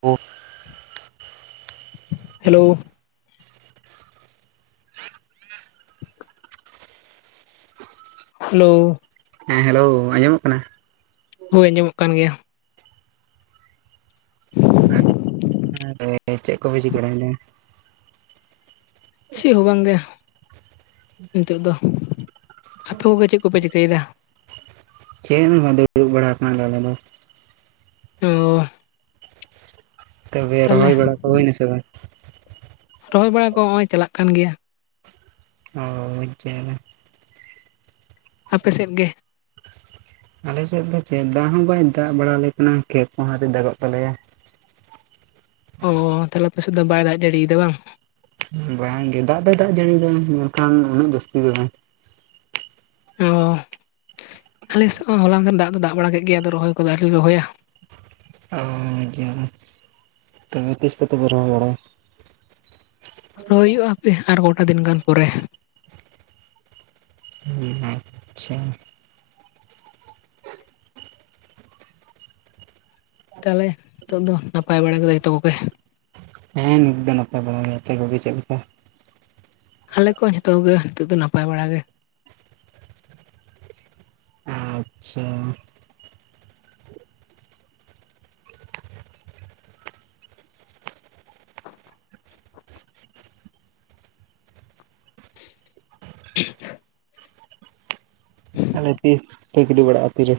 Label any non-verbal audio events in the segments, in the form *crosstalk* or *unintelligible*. ᱯᱩ hello, hello, ᱦᱮᱸ hello ᱟᱸᱡᱚᱢᱚᱜ ᱠᱟᱱᱟ? ᱦᱳᱭ ᱟᱸᱡᱚᱢᱚᱜ ᱠᱟᱱ ᱜᱮᱭᱟ᱾ *unintelligible* ᱪᱮᱫ ᱠᱚᱵᱤᱱ ᱪᱤᱠᱟᱹ ᱵᱟᱲᱟᱭᱮᱫᱟ? ᱪᱮᱫ ᱦᱚᱸ ᱵᱟᱝ ᱜᱮ ᱱᱤᱛᱚᱜ ᱫᱚ ᱟᱯᱮ ᱠᱚᱜᱮ ᱪᱮᱫ ᱠᱚᱯᱮ ᱪᱤᱠᱟᱹᱭᱮᱫᱟ? ᱪᱮᱫ ᱦᱚ ᱵᱟᱝ ᱫᱩᱲᱩᱵ ᱵᱟᱲᱟ ᱟᱠᱟᱱᱟᱞᱮ ᱟᱞᱮ ᱫᱚ᱾ ᱚ, ᱛᱚᱵᱮ ᱛᱟᱦᱚᱞᱮ ᱨᱚᱦᱚᱭ ᱵᱟᱲᱟ ᱠᱚ ᱦᱩᱭᱱᱟ ᱥᱮ ᱵᱟᱝ? ᱨᱚᱦᱚᱭ ᱵᱟᱲᱟ ᱠᱚ ᱱᱚᱜ ᱚᱭ ᱪᱟᱞᱟᱜ ᱠᱟᱱ ᱜᱮᱭᱟ᱾ ᱚ ᱡᱟᱞᱟ᱾ ᱟᱯᱮᱥᱮᱫ ᱜᱮ? ᱟᱞᱮᱥᱮᱫ ᱫᱚ ᱪᱮᱫ ᱫᱟᱜ ᱦᱚᱸ ᱵᱟᱭ ᱫᱟᱜ ᱵᱟᱲᱟ ᱟᱞᱮ ᱠᱟᱱᱟ ᱠᱮᱠ ᱠᱚᱦᱚ ᱟᱹᱣᱨᱤ ᱫᱟᱜᱚᱜ ᱛᱟᱞᱮᱭᱟ᱾ ᱚ ᱛᱟᱦᱚᱞᱮ ᱟᱯᱮᱥᱮᱫ ᱫᱚ ᱵᱟᱭ ᱫᱟᱜ ᱡᱟᱹᱲᱤᱭᱮᱫᱟ ᱵᱟᱝ? ᱵᱟᱝ ᱜᱮ ᱫᱟᱜ ᱫᱚ ᱫᱟᱜ ᱡᱟᱹᱲᱤ ᱫᱚ ᱢᱮᱱᱠᱷᱟᱱ ᱩᱱᱟᱹᱜ ᱡᱟᱹᱥᱛᱤ ᱫᱚ ᱵᱟᱝ᱾ ᱚ, ᱟᱞᱮᱥᱮᱫ ᱦᱚᱸ ᱦᱚᱞᱟ ᱢᱟᱫᱷᱮᱨ ᱫᱟᱜ ᱫᱚ ᱫᱟᱜ ᱵᱟᱲᱟ ᱠᱮᱫ ᱜᱮ ᱟᱫᱚ ᱨᱚᱦᱚᱭ ᱠᱚᱫᱚ ᱟᱹᱣᱨᱤᱞᱮ ᱨᱚᱦᱚᱭᱟ᱾ ᱚ ᱡᱟᱞᱟ, ᱛᱚᱵᱮ ᱛᱤᱥ ᱠᱚᱛᱮᱯᱮ ᱨᱚᱦᱚᱭ ᱵᱟᱲᱟᱭᱟ? ᱨᱚᱭ ᱦᱩᱭᱩᱜᱼᱟ ᱦᱟᱯᱮ ᱟᱨ ᱜᱚᱴᱟ ᱫᱤᱱ ᱜᱟᱱ ᱯᱚᱨᱮ᱾ ᱦᱮᱸ ᱦᱮᱸ, ᱟᱪᱪᱷᱟ, ᱛᱟᱦᱚᱞᱮ ᱱᱤᱛᱚᱜ ᱫᱚ ᱱᱟᱯᱟᱭ ᱵᱟᱲᱟ ᱠᱚ ᱡᱚᱛᱚ ᱠᱚᱜᱮ? ᱦᱮᱸ ᱱᱤᱛ ᱫᱚ ᱱᱟᱯᱟᱭ ᱵᱟᱲᱟ ᱜᱮ ᱟᱯᱮ ᱠᱚᱜᱮ ᱪᱮᱫ ᱞᱮᱠᱟ? ᱟᱞᱮ ᱠᱚ ᱡᱷᱚᱛᱚ ᱠᱚᱜᱮ ᱱᱤᱛᱚᱜ ᱫᱚ ᱱᱟᱯᱟᱭ ᱵᱟᱲᱟᱜ ᱜᱮ᱾ ᱟᱪᱪᱷᱟ, *inaudible* *inaudible* ᱟᱞᱮ ᱛᱤᱥ *unintelligible* ᱵᱟᱲᱟᱜᱼᱟ ᱛᱤᱨᱮ᱾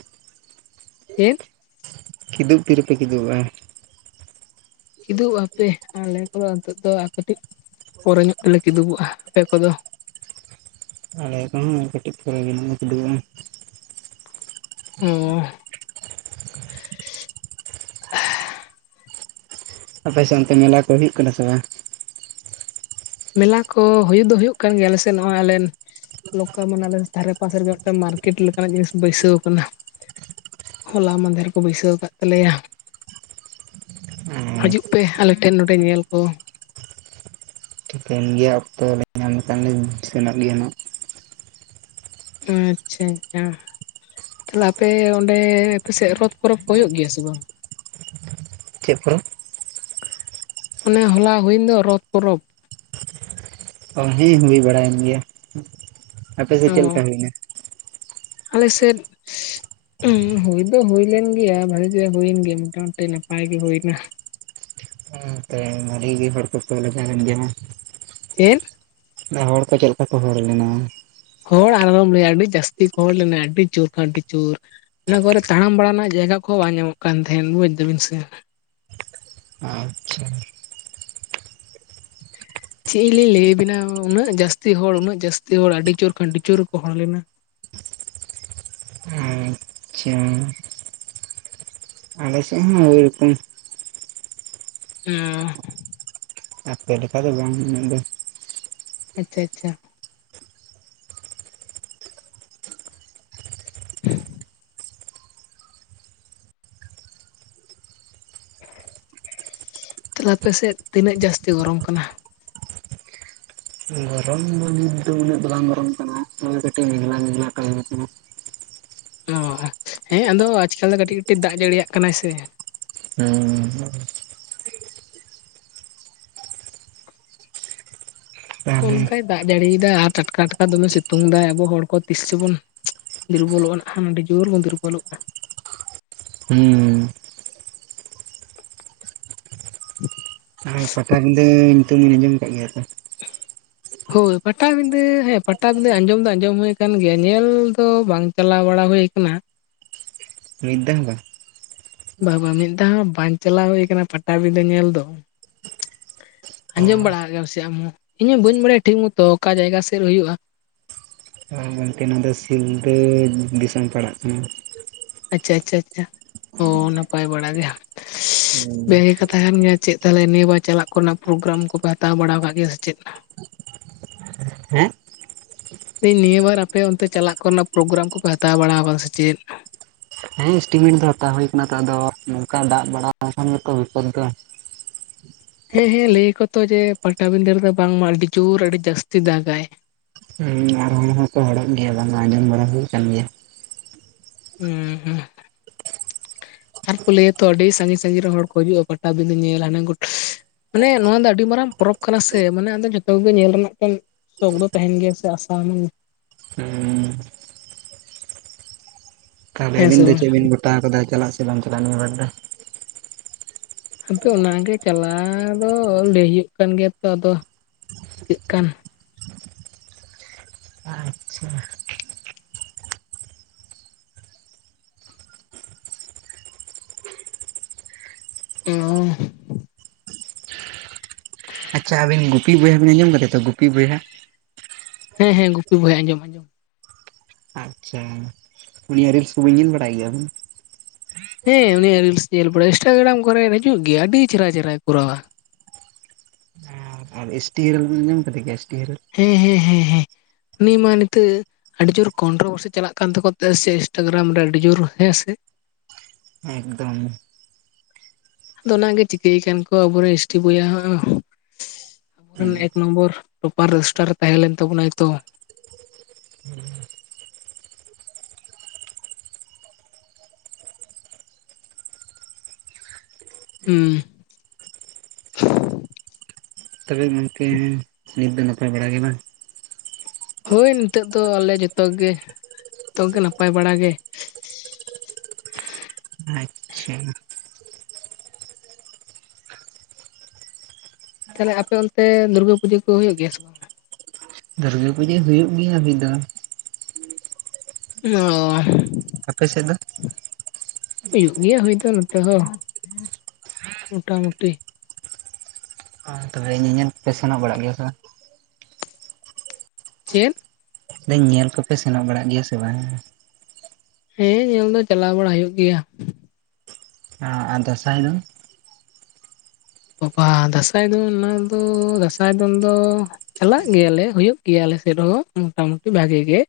*inaudible* ᱠᱤᱫᱩᱵ ᱛᱤᱨᱮ ᱯᱮ ᱠᱤᱫᱩᱵᱚᱜᱼᱟ? ᱠᱤᱫᱩᱵ ᱦᱟᱯᱮ ᱟᱞᱮ ᱠᱚᱫᱚ ᱱᱤᱛᱚᱜ ᱫᱚ ᱠᱟᱹᱴᱤᱡ ᱯᱚᱨᱮ ᱧᱚᱜ ᱛᱮᱞᱮ ᱠᱤᱫᱩᱵᱚᱜᱼᱟ, ᱟᱯᱮ ᱠᱚᱫᱚ? ᱟᱞᱮ ᱠᱟᱦᱚᱸ᱾ ᱟᱨ ᱠᱟᱹᱴᱤᱡ ᱯᱟᱨᱮ ᱜᱮ ᱱᱟᱦᱟᱜ ᱞᱮ ᱠᱤᱫᱩᱵᱚᱜᱼᱟ᱾ ᱚᱸ ᱟᱯᱮ ᱥᱮᱜ ᱚᱱᱛᱮ ᱢᱮᱞᱟ ᱠᱚ ᱦᱩᱭᱩᱜ ᱠᱟᱱᱟ ᱥᱮ ᱵᱟᱝ? ᱢᱮᱞᱟ ᱠᱚ ᱦᱩᱭᱩᱜ ᱫᱚ ᱦᱩᱭᱩᱜ ᱠᱟᱱ ᱜᱮᱭᱟ ᱟᱞᱮᱥᱮᱱ ᱱᱚᱜᱼᱚᱭ ᱟᱞᱮᱱ ᱞᱚᱠᱟ ᱢᱟᱱᱮ ᱟᱞᱮ ᱫᱷᱟᱨᱮ ᱯᱟᱥᱮ ᱨᱮᱜᱮ ᱢᱤᱫᱴᱮᱝ ᱢᱟᱨᱠᱮᱰ ᱞᱮᱠᱟᱱᱟᱜ ᱡᱤᱱᱤᱥ ᱵᱟᱹᱭᱥᱟᱹᱣ ᱠᱟᱱᱟ᱾ ᱦᱚᱞᱟ ᱢᱟᱸᱫᱷᱮᱨ ᱠᱚ ᱵᱟᱹᱭᱥᱟᱹᱣ ᱠᱟᱫ ᱛᱟᱞᱮᱭᱟ᱾ ᱟᱨ ᱦᱟᱹᱡᱩᱜ ᱯᱮ ᱟᱞᱮᱴᱷᱮᱱ ᱱᱚᱸᱰᱮ ᱧᱮᱞ ᱠᱚ᱾ ᱴᱷᱤᱠᱟᱹᱱ ᱜᱮᱭᱟ ᱚᱠᱛᱚ ᱞᱮ ᱧᱟᱢ ᱞᱮᱠᱷᱟᱱ ᱞᱮ ᱥᱮᱱᱚᱜ ᱜᱮᱭᱟ ᱱᱟᱜ᱾ ᱟᱪᱪᱷᱟ ᱟᱪᱪᱷᱟ ᱛᱟᱦᱞᱮ ᱟᱯᱮ ᱚᱸᱰᱮ ᱟᱯᱮᱥᱮᱜ ᱨᱚᱛ ᱯᱚᱨᱚᱵᱽ ᱠᱚ ᱦᱩᱭᱩᱜ ᱜᱮᱭᱟ ᱥᱮ ᱵᱟᱝ? ᱪᱮᱜ ᱯᱚᱨᱚᱵᱽ? ᱚᱱᱮ ᱦᱚᱞᱟ ᱦᱩᱭᱮᱱ ᱫᱚ ᱨᱚᱛ ᱯᱚᱨᱚᱵᱽ᱾ ᱚ ᱦᱮᱸ ᱦᱩᱭ ᱵᱟᱲᱟᱭᱮᱱ ᱜᱮᱭᱟ, ᱟᱯᱮᱥᱮᱜ ᱪᱮᱜ ᱞᱮᱠᱟ ᱦᱩᱭᱱᱟ? ᱟᱞᱮ ᱥᱮᱫ ᱩᱸ ᱦᱩᱭ ᱫᱚ ᱦᱩᱭ ᱞᱮᱱ ᱜᱮᱭᱟ ᱵᱷᱟᱜᱤ ᱜᱮ ᱦᱩᱭᱮᱱ ᱜᱮᱭᱟ ᱢᱚᱴᱟ ᱢᱩᱴᱤ ᱱᱟᱯᱟᱭ ᱜᱮ ᱦᱩᱭᱱᱟ᱾ *unintelligible* ᱟᱹᱰᱤᱜ ᱜᱮ ᱦᱚᱲ ᱠᱚᱠᱚ ᱞᱟᱜᱟᱣ ᱞᱮᱱ *unintelligible* ᱪᱮᱫ? ᱦᱚᱲ ᱠᱚ ᱪᱮᱫ ᱞᱮᱠᱟ ᱠᱚ ᱦᱚᱲ ᱞᱮᱱᱟ? ᱦᱚᱲ ᱟᱨᱦᱚᱢ ᱞᱟᱹᱭᱟ ᱟᱹᱰᱤ ᱡᱟᱹᱥᱛᱤ ᱠᱚ ᱦᱚᱲ ᱞᱮᱱᱟ ᱟᱹᱰᱤ ᱡᱳᱨ ᱠᱷᱟ ᱟᱹᱰᱤ ᱡᱳᱨ᱾ ᱚᱱᱟ ᱠᱚᱚᱨᱮ ᱛᱟᱲᱟᱢ ᱵᱟᱲᱟ ᱨᱮᱱᱟᱜ ᱡᱟᱭᱜᱟ ᱠᱚᱦᱚᱸ ᱵᱟᱝ ᱧᱟᱢᱚᱜ ᱠᱟᱱ ᱛᱟᱦᱮᱱ ᱵᱩᱡᱽ ᱫᱟᱵᱤᱱ ᱥᱮ᱾ ᱟᱪᱪᱷᱟ ᱪᱮᱜ ᱞᱤᱧ ᱞᱟᱹᱭ ᱟᱵᱤᱱᱟ ᱩᱱᱟᱹᱜ ᱡᱟᱹᱥᱛᱤ ᱦᱚᱲ ᱩᱱᱟᱹᱜ ᱡᱟᱹᱥᱛᱤ ᱦᱚᱲ ᱟᱹᱰᱤ ᱡᱳᱨ ᱠᱷᱚᱱ ᱟᱹᱰᱤ ᱡᱳᱨ ᱠᱚ ᱦᱚᱲ ᱞᱮᱱᱟ᱾ ᱟᱪᱪᱷᱟ ᱟᱞᱮ ᱥᱮᱜ ᱦᱚᱸ ᱳᱭ ᱨᱚᱠᱚᱢ ᱚᱸ ᱟᱯᱮ ᱞᱮᱠᱟ ᱫᱚ ᱵᱟᱝ ᱩᱱᱟᱹᱜ ᱫᱚ᱾ ᱟᱪᱪᱷᱟ ᱟᱪᱪᱷᱟ *inaudible* ᱛᱟᱦᱞᱮ ᱟᱯᱮᱥᱮᱫ ᱛᱤᱱᱟᱹᱜ ᱡᱟᱹᱥᱛᱤ ᱜᱚᱨᱚᱢ ᱠᱟᱱᱟ? ᱜᱚᱨᱚᱢ ᱫᱚ ᱱᱤᱛ ᱫᱚ ᱩᱱᱟᱹᱜ ᱫᱚ ᱵᱟᱝ ᱜᱚᱨᱚᱢ ᱠᱟᱱᱟ, ᱱᱚᱜᱼᱚᱭ ᱠᱟᱹᱴᱤᱡ ᱢᱮᱜᱷᱞᱟ ᱢᱮᱜᱷᱞᱟ ᱴᱟᱭᱤᱯ *unintelligible* ᱚ ᱟᱪ ᱦᱮᱸ ᱟᱫᱚ ᱟᱡᱽᱠᱟᱞ ᱫᱚ ᱠᱟᱹᱴᱤᱡ ᱠᱟᱹᱴᱤᱡ ᱫᱟᱜ ᱡᱟᱹᱲᱤᱭᱟᱜ ᱠᱟᱱᱟᱭ ᱥᱮ᱾ ᱦᱩᱸ ᱛᱟᱦᱚᱞᱮ ᱚᱱᱠᱟᱭ ᱫᱟᱜ ᱡᱟᱹᱲᱤᱭᱫᱟ ᱟᱨ ᱴᱟᱴᱠᱟ ᱴᱟᱴᱠᱟ ᱫᱚᱢᱮ ᱥᱤᱛᱩᱝ ᱫᱟᱭ ᱟᱵᱚ ᱦᱚᱲ ᱠᱚ ᱛᱤᱥ ᱪᱚᱵᱚᱱ ᱫᱩᱨᱵᱚᱞᱚᱜᱼᱟ ᱱᱟᱜ ᱠᱷᱟᱱ ᱟᱹᱰᱤ ᱡᱳᱨ ᱵᱚᱱ ᱫᱩᱨᱵᱚᱞᱚᱜᱼᱟ ᱾ ᱦᱩᱸ *inaudible* ᱟᱨ ᱯᱟᱴᱟ ᱵᱤᱫᱟᱹ ᱧᱩᱛᱩᱢᱮᱢ ᱟᱸᱡᱚᱢ ᱟᱠᱟᱜ ᱜᱮᱭᱟ? *inaudible* ᱦᱳᱭ ᱯᱟᱴᱟᱵᱤᱫᱟᱹ ᱦᱮᱸ ᱯᱟᱴᱟᱵᱤᱫᱟᱹ ᱟᱸᱡᱚᱢ ᱫᱚ ᱟᱸᱡᱚᱢ ᱦᱳᱭ ᱟᱠᱟᱱ ᱜᱮᱭᱟ ᱧᱮᱞ ᱫᱚ ᱵᱟᱝ ᱪᱟᱞᱟᱣ ᱵᱟᱲᱟ ᱦᱳᱭ ᱟᱠᱟᱱᱟ᱾ ᱢᱤᱫ ᱫᱷᱟ ᱦᱚᱸ ᱵᱟᱝ ᱵᱟ ᱵᱟ ᱢᱤᱫ ᱫᱷᱟᱣ ᱦᱚᱸ ᱵᱟᱧ ᱪᱟᱞᱟᱣ ᱦᱩᱭ ᱠᱟᱱᱟ ᱯᱟᱴᱟᱵᱤᱰᱟᱹ ᱧᱮᱞ ᱫᱚ ᱚ ᱟᱹᱡᱚᱢ ᱵᱟᱲᱟ ᱜᱮᱭᱟᱢ ᱥᱮ ᱟᱢ ᱤᱧ ᱦᱚᱸ ᱵᱟᱹᱧ ᱵᱟᱲᱟᱭᱟ ᱴᱷᱤᱠ ᱢᱚᱛᱚ ᱚᱠᱟ ᱡᱟᱭᱜᱟ ᱥᱮᱜ ᱨᱮ ᱦᱩᱭᱩᱜᱼᱟ᱾ ᱜᱚᱝᱠᱮ ᱱᱚᱣᱟ ᱫᱚ ᱥᱤᱞᱫᱟᱹ ᱫᱤᱥᱚᱢ ᱯᱟᱲᱟᱜ ᱠᱟᱱᱟ᱾ ᱟᱪᱪᱷᱟ ᱟᱪᱪᱷᱟ ᱟᱪᱪᱷᱟ ᱚ ᱱᱟᱯᱟᱭ ᱵᱟᱲᱟ ᱜᱮ᱾ ᱵᱮᱜᱮ ᱠᱟᱛᱷᱟ ᱠᱟᱱ ᱜᱮᱭᱟ ᱪᱮᱫ ᱛᱟᱦᱚᱞᱮ ᱱᱤᱭᱟᱹ ᱵᱟᱨ ᱪᱟᱞᱟᱜ ᱠᱚᱨᱮᱱᱟᱜ ᱯᱨᱳᱜᱨᱟᱢ ᱠᱚᱯᱮ ᱦᱟᱛᱟᱣ ᱵᱟᱲᱟᱣ ᱟᱠᱟᱜ ᱜᱮᱭᱟ ᱥᱮ ᱪᱮᱫ? ᱦᱮᱸ ᱱᱤᱭᱟᱹ ᱵᱟᱨ ᱟᱯᱮ ᱚᱱᱛᱮ ᱪᱟᱞᱟᱜ ᱠᱚᱨᱮᱱᱟᱜ ᱯᱨᱳᱜᱨᱟᱢ ᱠᱚᱯᱮ ᱦᱟᱛᱟᱣ ᱵᱟᱲᱟᱣ ᱟᱠᱟᱜ ᱥᱮ ᱪᱮᱫ? ᱦᱮᱸ ᱤᱥᱴᱤᱢᱤᱱ ᱫᱚ ᱦᱟᱛᱟᱣ ᱦᱳᱭ ᱠᱟᱱᱟ ᱦᱟᱛᱟᱣ ᱫᱚ ᱱᱚᱝᱠᱟ ᱫᱟᱜ ᱵᱟᱲᱟ ᱠᱷᱟᱱ ᱜᱮᱛᱚ ᱵᱤᱯᱚᱛ ᱫᱚ᱾ ᱦᱮᱸ ᱦᱮᱸ ᱞᱟᱹᱭᱟᱠᱚ ᱛᱚ ᱡᱮ ᱯᱟᱴᱟᱵᱤᱸᱫᱟᱹ ᱨᱮᱫᱚ ᱵᱟᱝᱢᱟ ᱟᱹᱰᱤ ᱡᱩᱨ ᱟᱹᱰᱤ ᱡᱟᱹᱥᱛᱤ ᱫᱟᱜᱟᱭ᱾ ᱦᱩᱸ ᱟᱨ ᱦᱚᱲ ᱦᱚᱸᱠᱚ ᱦᱚᱲᱚᱜ ᱜᱮᱭᱟ ᱵᱟᱝᱢᱟ ᱟᱸᱡᱚᱢ ᱵᱟᱲᱟ ᱦᱩᱭ ᱠᱟᱱ ᱜᱮᱭᱟ᱾ ᱦᱩᱸ ᱩᱸᱦᱜ ᱟᱨ ᱠᱚ ᱞᱟᱹᱭᱟᱛᱚ ᱟᱹᱰᱤ ᱥᱟᱹᱜᱤᱧ ᱥᱟᱹᱜᱤᱧ ᱨᱮᱱ ᱦᱚᱲ ᱠᱚ ᱦᱤᱡᱩᱜᱼᱟ ᱯᱟᱴᱟᱵᱤᱫᱟᱹ ᱧᱮᱞ ᱦᱟᱱᱮ ᱜᱚᱴᱟ ᱢᱟᱱᱮ ᱱᱚᱣᱟ ᱫᱚ ᱟᱹᱰᱤ ᱢᱟᱨᱟᱝ ᱯᱚᱨᱚᱵᱽ ᱠᱟᱱᱟ ᱥᱮ ᱢᱟᱱᱮ ᱟᱫᱚ ᱡᱚᱛᱚ ᱜᱮ ᱧᱮᱞ ᱨᱮᱱᱟᱜ ᱠᱟᱱ ᱥᱚᱠ ᱫᱚ ᱛᱟᱦᱮᱱ ᱜᱮᱭᱟ ᱥᱮ ᱟᱥᱟᱢ ᱦᱚᱸ ᱦᱩᱸ ᱛᱟᱦᱚᱞᱮ ᱦᱮᱸ ᱥᱮ ᱟᱵᱤᱱ ᱫᱚ ᱵᱟᱝ ᱪᱮᱜ ᱵᱤᱱ ᱜᱚᱴᱟᱣ ᱠᱟᱫᱟ ᱪᱟᱞᱟᱜ ᱥᱮ ᱵᱟᱝ ᱪᱟᱞᱟᱜ ᱱᱤᱭᱟᱹ ᱵᱟᱨ ᱫᱚ ᱟᱫᱚ ᱚᱱᱟ ᱜᱮ ᱪᱟᱞᱟᱣ ᱫᱚ ᱞᱟᱹᱭ ᱦᱩᱭᱩᱜ ᱠᱟᱱ ᱜᱮᱭᱟ ᱛᱚ ᱟᱫᱚ ᱪᱤᱜ ᱠᱟᱱ *inaudible* ᱚ ᱟᱪᱪᱷᱟ ᱟᱹᱵᱤᱱ ᱯᱤ ᱵᱚᱭᱦᱟᱵᱤᱱ ᱟᱸᱡᱚᱢ ᱠᱟᱫᱟ ᱛᱚᱸ ᱜᱚᱯᱤ ᱵᱚᱭᱦᱟ? ᱦᱮᱸ ᱦᱮᱸ ᱜᱩᱯᱤ ᱵᱚᱭᱦᱟ ᱟᱸᱡᱚᱢ ᱠᱟᱫᱤᱧ᱾ ᱟᱪᱪᱷᱟ ᱩᱱᱤᱭᱟᱜ ᱨᱤᱞᱥ ᱠᱚᱵᱤᱱ ᱧᱮᱞ ᱵᱟᱲᱟᱭ ᱜᱮᱭᱟᱵ ᱟᱵᱤᱱ? ᱦᱮᱸ ᱩᱱᱤᱭᱟᱜ ᱨᱤᱞᱥ ᱧᱮᱞ ᱵᱟᱲᱟᱭ ᱤᱱᱥᱴᱟᱜᱨᱟᱢ ᱠᱚᱨᱮ ᱨᱮ ᱦᱤᱡᱩᱜ ᱜᱮᱭᱟ ᱟᱹᱰᱤ ᱪᱮᱦᱨᱟ ᱪᱮᱦᱨᱟᱭ ᱠᱚᱨᱟᱣᱟ᱾ ᱟᱨ ᱮᱥ ᱴᱤ ᱦᱮᱨᱮᱞ *unintelligible* ᱜᱮᱭᱟ ᱮᱥ ᱴᱤ ᱦᱮᱨᱮᱞ? ᱦᱮᱸ ᱦᱮᱸ ᱦᱮᱸ ᱦᱮᱸ ᱩᱱᱤ ᱢᱟ ᱱᱤᱛᱚᱜ ᱟᱹᱰᱤ ᱡᱳᱨ ᱠᱚᱱᱴᱨᱚ ᱵᱷᱟᱨᱥᱤ ᱪᱟᱞᱟᱜ ᱠᱟᱱ ᱛᱟᱠᱚᱣᱟ ᱛᱮ ᱥᱮ ᱤᱱᱥᱴᱟᱜᱨᱟᱢ ᱨᱮ ᱟᱹᱰᱤ ᱡᱩᱨ ᱦᱮᱸ ᱥᱮ ᱮᱠᱫᱚᱢ᱾ ᱟᱫᱚ ᱚᱱᱟᱜᱮ ᱪᱤᱠᱟᱹᱭ ᱠᱟᱱ ᱠᱚ ᱟᱵᱚᱨᱮᱱ ᱮᱥᱴᱤ ᱵᱚᱭᱦᱟ ᱦᱚᱸ ᱦᱟᱜ ᱦᱚᱸ ᱢᱟᱱᱮ ᱮᱠ ᱱᱚᱢᱵᱚᱨ ᱴᱚᱯᱟᱨ ᱨᱚᱥᱴᱟᱨ ᱮ ᱛᱟᱦᱮᱸ ᱞᱮᱱ ᱛᱟᱵᱚᱱᱟᱭ ᱛᱚ᱾ ᱦᱩᱸ᱾ ᱛᱚᱵᱮ ᱜᱚᱢᱠᱮ ᱱᱤᱛ ᱫᱚ ᱱᱟᱯᱟᱭ ᱵᱟᱲᱟ ᱜᱮ ᱵᱟᱝ? ᱦᱳᱭ ᱱᱤᱛᱚᱜ ᱫᱚ ᱟᱞᱮ ᱡᱚᱛᱚ ᱜᱮ ᱛᱚᱜᱮ ᱱᱟᱯᱟᱭ ᱵᱟᱲᱟ ᱜᱮ᱾ ᱟᱪᱪᱷᱟ ᱛᱟᱦᱚᱞᱮ ᱦᱟᱯᱮ ᱚᱱᱛᱮ ᱫᱩᱨᱜᱟᱹ ᱯᱩᱡᱟᱹ ᱠᱚ ᱦᱩᱭᱩᱜ ᱜᱮᱭᱟ ᱥᱮ ᱫᱩᱨᱜᱟᱹ ᱯᱩᱡᱟᱹ ᱦᱩᱭᱩᱜ ᱜᱮᱭᱟ ᱢᱤᱫ ᱫᱚ᱾ ᱚᱦ᱾ ᱟᱯᱮ ᱥᱮᱜ ᱫᱚ? ᱦᱩᱭᱩᱜ ᱜᱮᱭᱟ ᱦᱩᱭ ᱫᱚ ᱱᱚᱛᱮ ᱦᱚᱸ ᱢᱚᱴᱟᱢᱩᱴᱤ᱾ *inaudible* ᱧᱮᱞ ᱯᱮ ᱥᱮᱱᱚᱜ ᱵᱟᱲᱟᱜ ᱜᱮᱭᱟ ᱥᱮ? ᱪᱮᱫ? ᱦᱩᱸ, ᱧᱮᱞ ᱠᱚᱯᱮ ᱥᱮᱱᱚᱜ ᱵᱟᱲᱟᱜ ᱜᱮᱭᱟ ᱥᱮ ᱵᱟᱝ? ᱦᱮᱸ ᱧᱮᱞ ᱫᱚ ᱪᱟᱞᱟᱣ ᱵᱟᱲᱟ ᱦᱩᱭᱩᱜ ᱜᱮᱭᱟ᱾ ᱟᱨ ᱫᱟᱸᱥᱟᱭ ᱫᱚ? ᱵᱟᱵᱟ! ᱫᱟᱸᱥᱟᱭ ᱫᱚ ᱚᱱᱟ ᱫᱚ ᱫᱟᱸᱥᱟᱭ ᱫᱚᱱ ᱫᱚᱼᱼ ᱪᱟᱞᱟᱜ ᱜᱮᱭᱟᱞᱮ, ᱦᱩᱭᱩᱜ ᱜᱮᱭᱟ ᱟᱞᱮ ᱥᱮᱫ ᱦᱚᱸ ᱢᱳᱚᱴᱟᱢᱩᱴᱤ ᱵᱷᱟᱜᱤ ᱜᱮ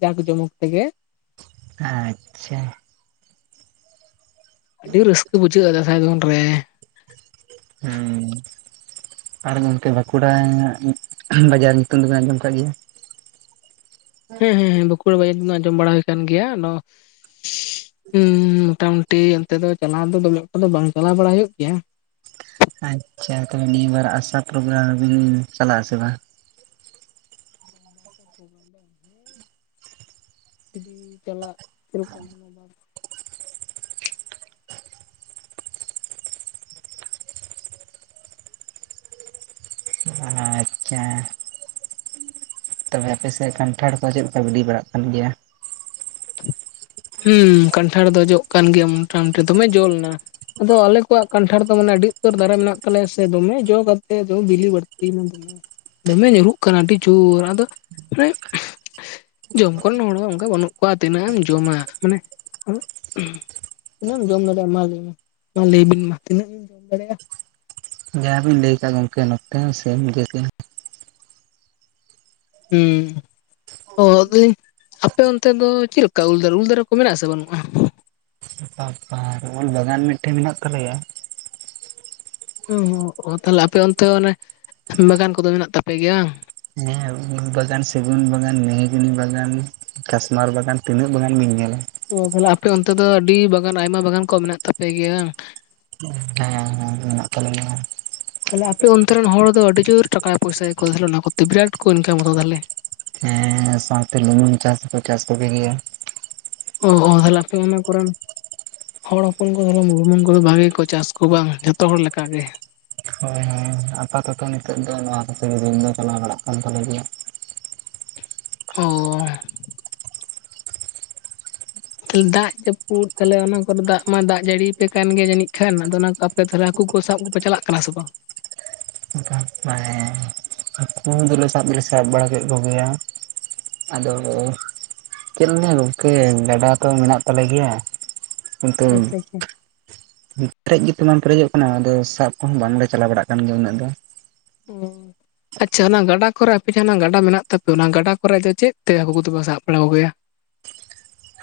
ᱡᱟᱠ ᱡᱚᱢᱚᱠ ᱛᱮᱜᱮ᱾ ᱟᱪᱪᱷᱟ᱾ ᱟᱹᱰᱤ ᱨᱟᱹᱥᱠᱟᱹ ᱵᱩᱡᱷᱟᱹᱜ-ᱟ ᱫᱟᱸᱥᱟᱭ ᱫᱚᱱ ᱨᱮ᱾ ᱦᱮᱸᱻ ᱟᱨ ᱜᱚᱝᱠᱮ ᱵᱟᱸᱠᱩᱲᱟ ᱵᱟᱡᱟᱨ ᱧᱩᱛᱩᱢ ᱫᱚᱵᱤᱱ ᱟᱸᱡᱚᱢ ᱟᱠᱟᱫ ᱜᱮᱭᱟ? ᱦᱮᱸ ᱦᱮᱸ ᱦᱮᱸ ᱵᱟᱸᱠᱩᱲᱟ ᱵᱟᱡᱟᱨ ᱫᱚ ᱟᱸᱡᱚᱢ ᱵᱟᱲᱟ ᱦᱩᱭ ᱠᱟᱱ ᱜᱮᱭᱟ᱾ ᱟᱫᱚ ᱦᱩᱸᱻ ᱢᱚᱴᱟ ᱢᱩᱩᱴᱤ ᱚᱱᱛᱮ ᱫᱚ ᱪᱟᱞᱟᱣ ᱫᱚ ᱫᱚᱢᱮ ᱮᱠᱚᱴᱟ ᱫᱚ ᱵᱟᱝ ᱪᱟᱞᱟᱣ ᱵᱟᱲᱟ ᱦᱩᱭᱩᱜ ᱜᱮᱭᱟ᱾ ᱟᱪᱪᱷᱟ ᱛᱚᱵᱮ ᱱᱤᱭᱟᱹ ᱵᱟᱨ ᱟᱥᱟ ᱯᱨᱳᱜᱨᱟᱢ ᱨᱮ ᱵᱤᱱ ᱪᱟᱞᱟᱜ-ᱟ ᱥᱮ ᱵᱟᱝ? ᱛᱚ, ᱵᱟᱝ ᱫᱚ ᱡᱩᱫᱤ ᱪᱟᱞᱟᱜ ᱯᱨᱳᱜᱨᱟᱢ *unintelligible* *unintelligible* ᱪᱟᱻ ᱛᱚᱵᱮ ᱟᱯᱮᱥᱮ ᱠᱟᱱᱴᱷᱟᱲ ᱠᱚ ᱪᱮᱫ ᱞᱮᱠᱟ ᱵᱤᱞᱤ ᱵᱟᱲᱟᱜ ᱠᱟᱱ ᱜᱮᱭᱟ? ᱦᱩᱸ ᱠᱟᱱᱴᱷᱟᱲ ᱫᱚ ᱡᱚᱜ ᱠᱟᱱ ᱜᱮᱭᱟ ᱢᱚᱴᱟ ᱢᱩᱩᱴᱤ ᱫᱚᱢᱮ ᱡᱚ ᱞᱮᱱᱟ᱾ ᱟᱫᱚ ᱟᱞᱮ ᱠᱚᱣᱟᱜ ᱠᱟᱱᱴᱷᱟᱲ ᱫᱚ ᱢᱟᱱᱮ ᱟᱹᱰᱤ ᱩᱛᱟᱹᱨ ᱫᱟᱨᱮ ᱢᱮᱱᱟᱜ ᱛᱟᱞᱮᱭᱟ ᱥᱮ ᱫᱚᱢᱮ ᱡᱚ ᱠᱟᱛᱮ ᱫᱚ ᱵᱤᱞᱤ ᱵᱟᱹᱲᱛᱤᱭᱮᱱᱟ ᱫᱚᱢᱮ᱾ ᱫᱚᱢᱮ ᱧᱩᱨᱩᱜ ᱠᱟᱱᱟ ᱟᱹᱰᱤ ᱡᱳᱨ ᱟᱫᱚ ᱩᱸᱜ ᱡᱚᱢ ᱠᱚᱨᱮᱱ ᱦᱚᱲ ᱚᱱᱠᱟ ᱵᱟᱹᱱᱩᱜ ᱠᱚᱣᱟ ᱛᱤᱱᱟᱹᱜ ᱮᱢ ᱡᱚᱢᱟ *unintelligible* ᱛᱤᱱᱟᱹᱜ ᱮᱢ ᱡᱚᱢ ᱫᱟᱲᱮᱭᱟᱜ-ᱟ, ᱚᱱᱟᱜᱮᱛᱤᱱᱟᱹᱜ ᱤᱢ ᱡᱚᱢ ᱫᱟᱲᱮᱭᱟᱜ-ᱟ? ᱡᱟᱦᱟᱸ ᱵᱤᱱ ᱞᱟᱹᱭ ᱠᱟᱜ ᱜᱚᱝᱠᱮ ᱱᱚᱛᱮ ᱦᱚᱸ ᱥᱮᱢ ᱤᱱᱠᱟᱹᱜᱮ᱾ ᱦᱩᱸ᱾ ᱚᱻ ᱞᱟᱹᱭᱟᱹᱧ, ᱟᱯᱮ ᱚᱱᱛᱮ ᱫᱚ ᱪᱮᱫᱠᱟ ᱩᱞ ᱫᱟᱨᱮ, ᱩᱞ ᱫᱟᱨᱮ ᱠᱚ ᱢᱮᱱᱟᱜ-ᱟ ᱥᱮ ᱵᱟᱹᱱᱩᱜ-ᱟ? *unintelligible* ᱩᱞ ᱵᱟᱜᱟᱱ ᱢᱤᱫᱴᱮᱱ ᱢᱮᱱᱟᱜ ᱛᱟᱞᱮᱭᱟ᱾ ᱦᱩᱸ, ᱛᱟᱦᱞᱮ ᱟᱯᱮ ᱚᱱᱛᱮ ᱫᱚ ᱚᱱᱮ ᱩᱞ ᱵᱟᱜᱟᱱ ᱠᱚᱫᱚ ᱢᱮᱱᱟᱜ ᱛᱟᱯᱮ ᱜᱮᱭᱟ ᱵᱟᱝ? ᱦᱮᱸ ᱩᱞ ᱵᱟᱜᱟᱱ, ᱥᱮᱹᱜᱩᱱ ᱵᱟᱜᱟᱱ, ᱢᱤᱦᱤᱜᱤᱱᱤ ᱵᱟᱜᱟᱱ, ᱠᱟᱥᱢᱟᱨ ᱵᱟᱜᱟᱱ, ᱛᱤᱱᱟᱹᱜ ᱵᱟᱜᱟᱱ ᱵᱤᱱ ᱧᱮᱞᱟ? ᱚ, ᱛᱟᱦᱞᱮ ᱟᱯᱮ ᱚᱱᱛᱮ ᱫᱚ ᱟᱹᱰᱤ ᱵᱟᱜᱟᱱ ᱟᱭᱢᱟ ᱵᱟᱜᱟᱱ ᱠᱚ ᱢᱮᱱᱟᱜ ᱛᱟᱯᱮ ᱜᱮᱭᱟ? ᱦᱩᱸ, ᱦᱮᱸ ᱦᱮᱸ ᱢᱮᱱᱟᱜ ᱛᱟᱞᱮ ᱜᱮᱭᱟ᱾ ᱛᱟᱞᱦᱮ ᱟᱯᱮ ᱚᱱᱛᱮ ᱨᱮᱱ ᱦᱚᱲ ᱫᱚ ᱟᱹᱰᱤ ᱡᱳᱨ ᱴᱟᱠᱟ ᱯᱚᱭᱥᱟᱭᱟᱠᱚ ᱠᱚ ᱛᱟᱦᱞᱮ ᱚᱱᱟ ᱠᱚᱛᱮ, ᱵᱤᱨᱟᱴ ᱠᱚ ᱤᱱᱠᱟᱢᱟ ᱛᱚ ᱛᱟᱦᱞᱮ? ᱦᱮᱸ ᱥᱟᱶᱛᱮ ᱞᱩᱢᱟᱹᱝ ᱪᱟᱥ ᱦᱚᱸᱠᱚ ᱪᱟᱥ ᱠᱚᱜᱮ ᱜᱮᱭᱟ᱾ ᱚ ᱚ, ᱛᱟᱦᱞᱮ ᱟᱯᱮ ᱚᱱᱟ ᱠᱚᱨᱮᱱ ᱦᱚᱲ ᱦᱚᱯᱚᱱ ᱠᱚ ᱞᱩᱢᱟᱹᱝ ᱠᱚᱫᱚ ᱵᱷᱟᱜᱮ ᱠᱚ ᱪᱟᱥ ᱠᱚᱣᱟ ᱵᱟᱝ ᱡᱷᱚᱛᱚ ᱦᱚᱲ ᱞᱮᱠᱟᱜ ᱜᱮ? ᱦᱳᱭ ᱦᱳᱭ᱾ ᱟᱯᱟᱛᱚᱛᱚ ᱱᱤᱛᱳᱜ ᱫᱚ ᱱᱚᱣᱟ ᱠᱚᱛᱮ ᱜᱮ ᱫᱤᱱ ᱫᱚ ᱪᱟᱞᱟᱣ ᱵᱟᱲᱟᱜ ᱠᱟᱱ ᱛᱟᱞᱮ ᱜᱮᱭᱟ᱾ ᱦᱮᱸ᱾ ᱫᱟᱜ ᱡᱟᱹᱯᱩᱫ ᱛᱟᱦᱞᱮ ᱚᱱᱟ ᱠᱚᱨᱮ ᱫᱟᱜ ᱢᱟ ᱫᱟᱜ ᱡᱟᱹᱲᱤᱭᱟᱯᱮ ᱠᱟᱱ ᱜᱮ ᱡᱟᱹᱱᱤᱡ ᱠᱷᱟᱱ ᱟᱫᱚ ᱚᱱᱟ ᱠᱚ ᱠᱚ ᱛᱟᱦᱞᱮ ᱦᱟᱹᱠᱩ ᱠᱚ ᱥᱟᱵ ᱠᱚᱯᱮ ᱪᱟᱞᱟᱜ ᱠᱟᱱᱟ ᱥᱮ ᱵᱟᱝ? ᱵᱟᱯ ᱵᱟᱲᱟᱭᱟ᱾ ᱦᱟᱹᱠᱩ ᱫᱚᱞᱮ ᱥᱟᱵ ᱫᱚᱞᱮ ᱥᱟᱵ ᱵᱟᱲᱟ ᱠᱮᱫ ᱠᱚᱜᱮᱭᱟ, ᱟᱫᱚ ᱪᱮᱫ ᱞᱤᱧ ᱞᱟᱹᱭᱟ ᱜᱚᱝᱠᱮ ᱜᱟᱰᱟ ᱛᱚ ᱢᱮᱱᱟᱜ ᱛᱟᱞᱮ ᱜᱮᱭᱟ᱾ ᱠᱤᱱᱛᱩ ᱟᱪᱪᱷᱟ ᱟᱪᱪᱷᱟ᱾ ᱯᱮᱨᱮᱡ ᱜᱮᱛᱚ ᱵᱟᱝ ᱯᱮᱨᱮᱡᱚᱜ ᱠᱟᱱᱟ᱾ ᱟᱫᱚ ᱥᱟᱵ ᱠᱚᱦᱚᱸ ᱵᱟᱝᱞᱮ ᱪᱟᱞᱟᱣ ᱵᱟᱲᱟᱜ ᱠᱟᱱ ᱜᱮᱭᱟ ᱩᱱᱟᱹᱜ ᱫᱚ᱾ ᱩᱸ ᱟᱪᱪᱷᱟ ᱚᱱᱟ ᱜᱟᱰᱟ ᱠᱚᱨᱮ ᱟᱯᱮ ᱡᱟᱦᱟᱸ ᱱᱟ ᱜᱟᱰᱟ ᱢᱮᱱᱟᱜ ᱛᱟᱯᱮ ᱚᱱᱟ ᱜᱟᱰᱟ ᱠᱚᱨᱮᱡ ᱫᱚ ᱪᱮᱫ ᱛᱮ ᱦᱟᱹᱠᱩ ᱠᱚᱫᱚ ᱯᱮ ᱥᱟᱵ ᱵᱟᱲᱟ ᱠᱚᱜᱮᱭᱟ?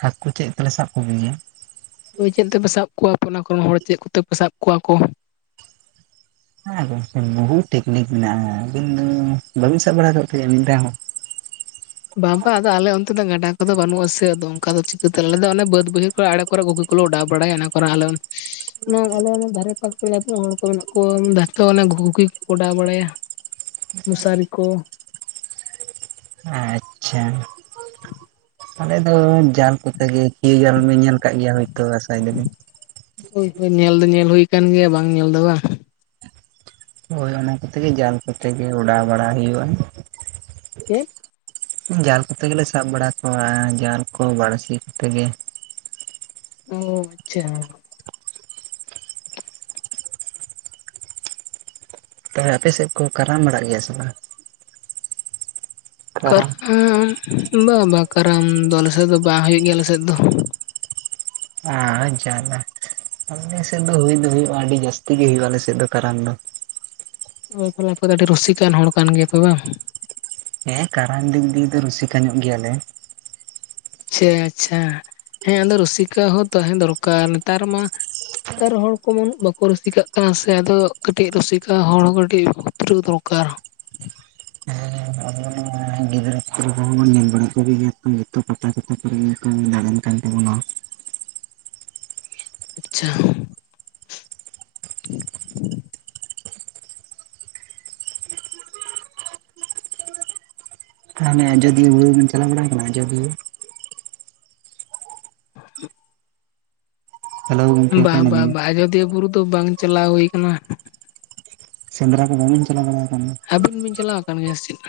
ᱦᱟᱹᱠᱩ ᱪᱮᱫ ᱛᱮᱞᱮ ᱥᱟᱵ ᱠᱚᱜᱮᱭᱟ? ᱦᱳᱭ ᱪᱮᱫ ᱛᱮᱯᱮ ᱥᱟᱵ ᱠᱚᱣᱟ ᱟᱯᱮ ᱚᱱᱟ ᱠᱚᱨᱮᱱ ᱦᱚᱲ ᱪᱮᱫ ᱠᱚᱛᱮ ᱯᱮ ᱥᱟᱵ ᱠᱚᱣᱟ ᱠᱚ? ᱦᱮᱸ ᱜᱚᱝᱠᱮ ᱵᱚᱦᱩ ᱴᱮᱠᱱᱤᱠ ᱢᱮᱱᱟᱜᱼᱟ, ᱟᱹᱵᱤᱱ ᱫᱚ ᱵᱟᱵᱤᱱ ᱥᱟᱵ ᱵᱟᱲᱟ ᱟᱠᱟᱫ ᱠᱚᱣᱟ ᱢᱤᱫ ᱫᱷᱟᱣ ᱦᱚᱸ? ᱵᱟᱝᱵᱟ ᱟᱫᱚ ᱟᱞᱮ ᱚᱱᱛᱮ ᱫᱚ ᱜᱟᱰᱟ ᱠᱚᱫᱚ ᱵᱟᱹᱱᱩᱜᱼᱟ ᱥᱮ ᱟᱫᱚ ᱚᱝᱠᱟ ᱫᱚ ᱪᱤᱠᱟᱹᱛᱮ ᱟᱞᱮ ᱫᱚ ᱚᱱᱮ ᱵᱟᱹᱫᱽ ᱵᱟᱹᱭᱦᱟᱹ ᱮᱲᱮ ᱠᱚᱨᱮ ᱜᱩᱸᱜᱤ ᱠᱚᱞᱮ ᱚᱰᱟᱣ ᱵᱟᱲᱟᱭᱟ ᱚᱱᱟ ᱠᱚᱨᱮ ᱟᱞᱮ ᱚᱱᱟ ᱟᱞᱮ ᱚᱱᱟ ᱫᱷᱟᱨᱮ ᱯᱟᱥᱮ ᱟᱛᱩ ᱨᱮᱱ ᱦᱚᱲ ᱠᱚ ᱢᱮᱱᱟᱜ ᱠᱚ ᱡᱷᱚᱛᱚ ᱜᱷᱩᱜᱤ ᱠᱚᱠᱚ ᱟᱰᱟᱣ ᱵᱟᱲᱟᱭᱟ᱾ ᱢᱚᱥᱟᱨᱤ ᱠᱚ᱾ ᱟᱪ ᱪᱷᱟ ᱟᱞᱮ ᱫᱚ ᱡᱟᱞ ᱠᱚᱛᱮ ᱜᱮ ᱠᱤᱭᱟᱹ ᱡᱟᱞ ᱵᱤᱱ ᱧᱮᱞ ᱠᱟᱜ ᱜᱮᱭᱟ ᱦᱳᱭᱛᱳ ᱟᱥᱟᱭ ᱫᱟᱞᱤᱧ᱾ ᱦᱳᱭ ᱦᱳᱭ ᱧᱮᱞ ᱫᱚ ᱧᱮᱞ ᱦᱩᱭ ᱠᱟᱱ ᱜᱮᱭᱟ ᱵᱟᱝ ᱧᱮᱞ ᱫᱚ ᱵᱟᱝ᱾ ᱦᱳᱭ ᱚᱱᱟ ᱠᱚᱛᱮ ᱜᱮ ᱡᱟᱞ ᱠᱚᱛᱮ ᱜᱮ ᱚᱰᱟᱣ ᱵᱟᱲᱟ ᱦᱩᱭᱩᱜᱼᱟ᱾ ᱪᱮᱫ? ᱡᱟᱞ ᱠᱚᱛᱮ ᱜᱮᱞᱮ ᱥᱟᱵ ᱵᱟᱲᱟ ᱠᱚᱣᱟ ᱡᱟᱞ ᱠᱚ ᱵᱟᱹᱲᱥᱤ ᱠᱚᱛᱮ ᱜᱮ᱾ ᱚ ᱟᱪᱪᱷᱟ᱾ ᱛᱚᱵᱮ ᱟᱯᱮ ᱥᱮᱜ ᱠᱚ ᱠᱟᱨᱟᱢ ᱵᱟᱲᱟᱜ ᱜᱮᱭᱟ ᱥᱮ ᱵᱟᱝ? ᱠᱟᱨᱟᱢ ᱵᱟ ᱵᱟᱝ ᱠᱟᱨᱟᱢ ᱫᱚ ᱟᱞᱮᱥᱮᱜ ᱫᱚ ᱵᱟᱝ ᱦᱩᱭᱩᱜ ᱜᱮᱭᱟ ᱟᱞᱮᱥᱮᱜ ᱫᱚ᱾ ᱟ ᱡᱟᱞᱟ᱾ ᱟᱞᱮᱥᱮᱜ ᱫᱚ ᱦᱩᱭ ᱫᱚ ᱦᱩᱭᱩᱜᱼᱟ ᱟᱹᱰᱤ ᱡᱟᱹᱥᱛᱤ ᱜᱮ ᱦᱩᱭᱩᱜᱼᱟ ᱟᱞᱮ ᱥᱮᱜ ᱫᱚ ᱠᱟᱨᱟᱢ ᱫᱚ᱾ ᱚᱭ ᱯᱟᱞᱮ ᱟᱯᱮ ᱫᱚ ᱟᱹᱰᱤ ᱨᱩᱥᱤᱠᱟᱱ ᱦᱚᱲ ᱠᱟᱱ ᱜᱮᱭᱟ ᱯᱮ ᱵᱟᱝ? ᱦᱮᱸ ᱠᱟᱨᱟᱢ ᱫᱤᱠ ᱫᱤᱭᱮ ᱫᱚ ᱨᱩᱥᱤᱠᱟ ᱧᱚᱜ ᱜᱮᱭᱟ ᱞᱮ᱾ ᱪᱷᱟ ᱪᱷᱟ ᱦᱮᱸ ᱟᱫᱚ ᱨᱩᱥᱤᱠᱟ ᱦᱚᱸ ᱛᱟᱦᱮᱸ ᱫᱚᱨᱠᱟᱨ ᱱᱮᱛᱟᱨ ᱢᱟ ᱱᱮᱛᱟᱨ ᱦᱚᱲ ᱠᱚᱢᱟ ᱩᱱᱟᱹᱜ ᱵᱟᱠᱚ ᱨᱩᱥᱤᱠᱟᱜ ᱠᱟᱱᱟ ᱥᱮ ᱟᱫᱚ ᱠᱟᱹᱴᱤᱡ ᱨᱩᱥᱤᱠᱟ ᱦᱚᱲ ᱠᱟᱹᱴᱤᱜ ᱩᱛᱨᱟᱹ ᱫᱚᱨᱠᱟᱨ᱾ *unintelligible* *unintelligible* *unintelligible* ᱠᱟᱱ ᱛᱟᱵᱩᱱᱟ᱾ ᱟᱪᱪᱷᱟ ᱚᱱᱮ ᱟᱡᱚᱫᱤᱭᱟᱹ ᱵᱩᱨᱩ ᱵᱤᱱ ᱪᱟᱞᱟᱣ ᱵᱟᱲᱟ ᱠᱟᱱᱟ ᱟᱡᱚᱫᱤᱭᱟᱹ? *inaudible* ᱦᱮᱞᱳ ᱜᱚᱝᱠᱮ ᱵᱟ ᱚᱠᱟᱭ ᱱᱟᱵᱤᱱ ᱵᱟᱝ ᱵᱟ ᱟᱡᱚᱫᱤᱭᱟᱹ ᱵᱩᱨᱩ ᱫᱚ ᱵᱟᱝ ᱪᱟᱞᱟᱣ ᱦᱩᱭ ᱠᱟᱱᱟ᱾ ᱥᱮᱸᱫᱽᱨᱟ ᱠᱚ ᱵᱟᱵᱤᱱ ᱪᱟᱞᱟᱣ ᱵᱟᱲᱟᱣ ᱠᱟᱱᱟ? ᱟᱹᱵᱤᱱ ᱵᱤᱱ ᱪᱟᱞᱟᱣ ᱠᱟᱱ ᱜᱮᱭᱟ ᱥᱮᱪᱮᱫ?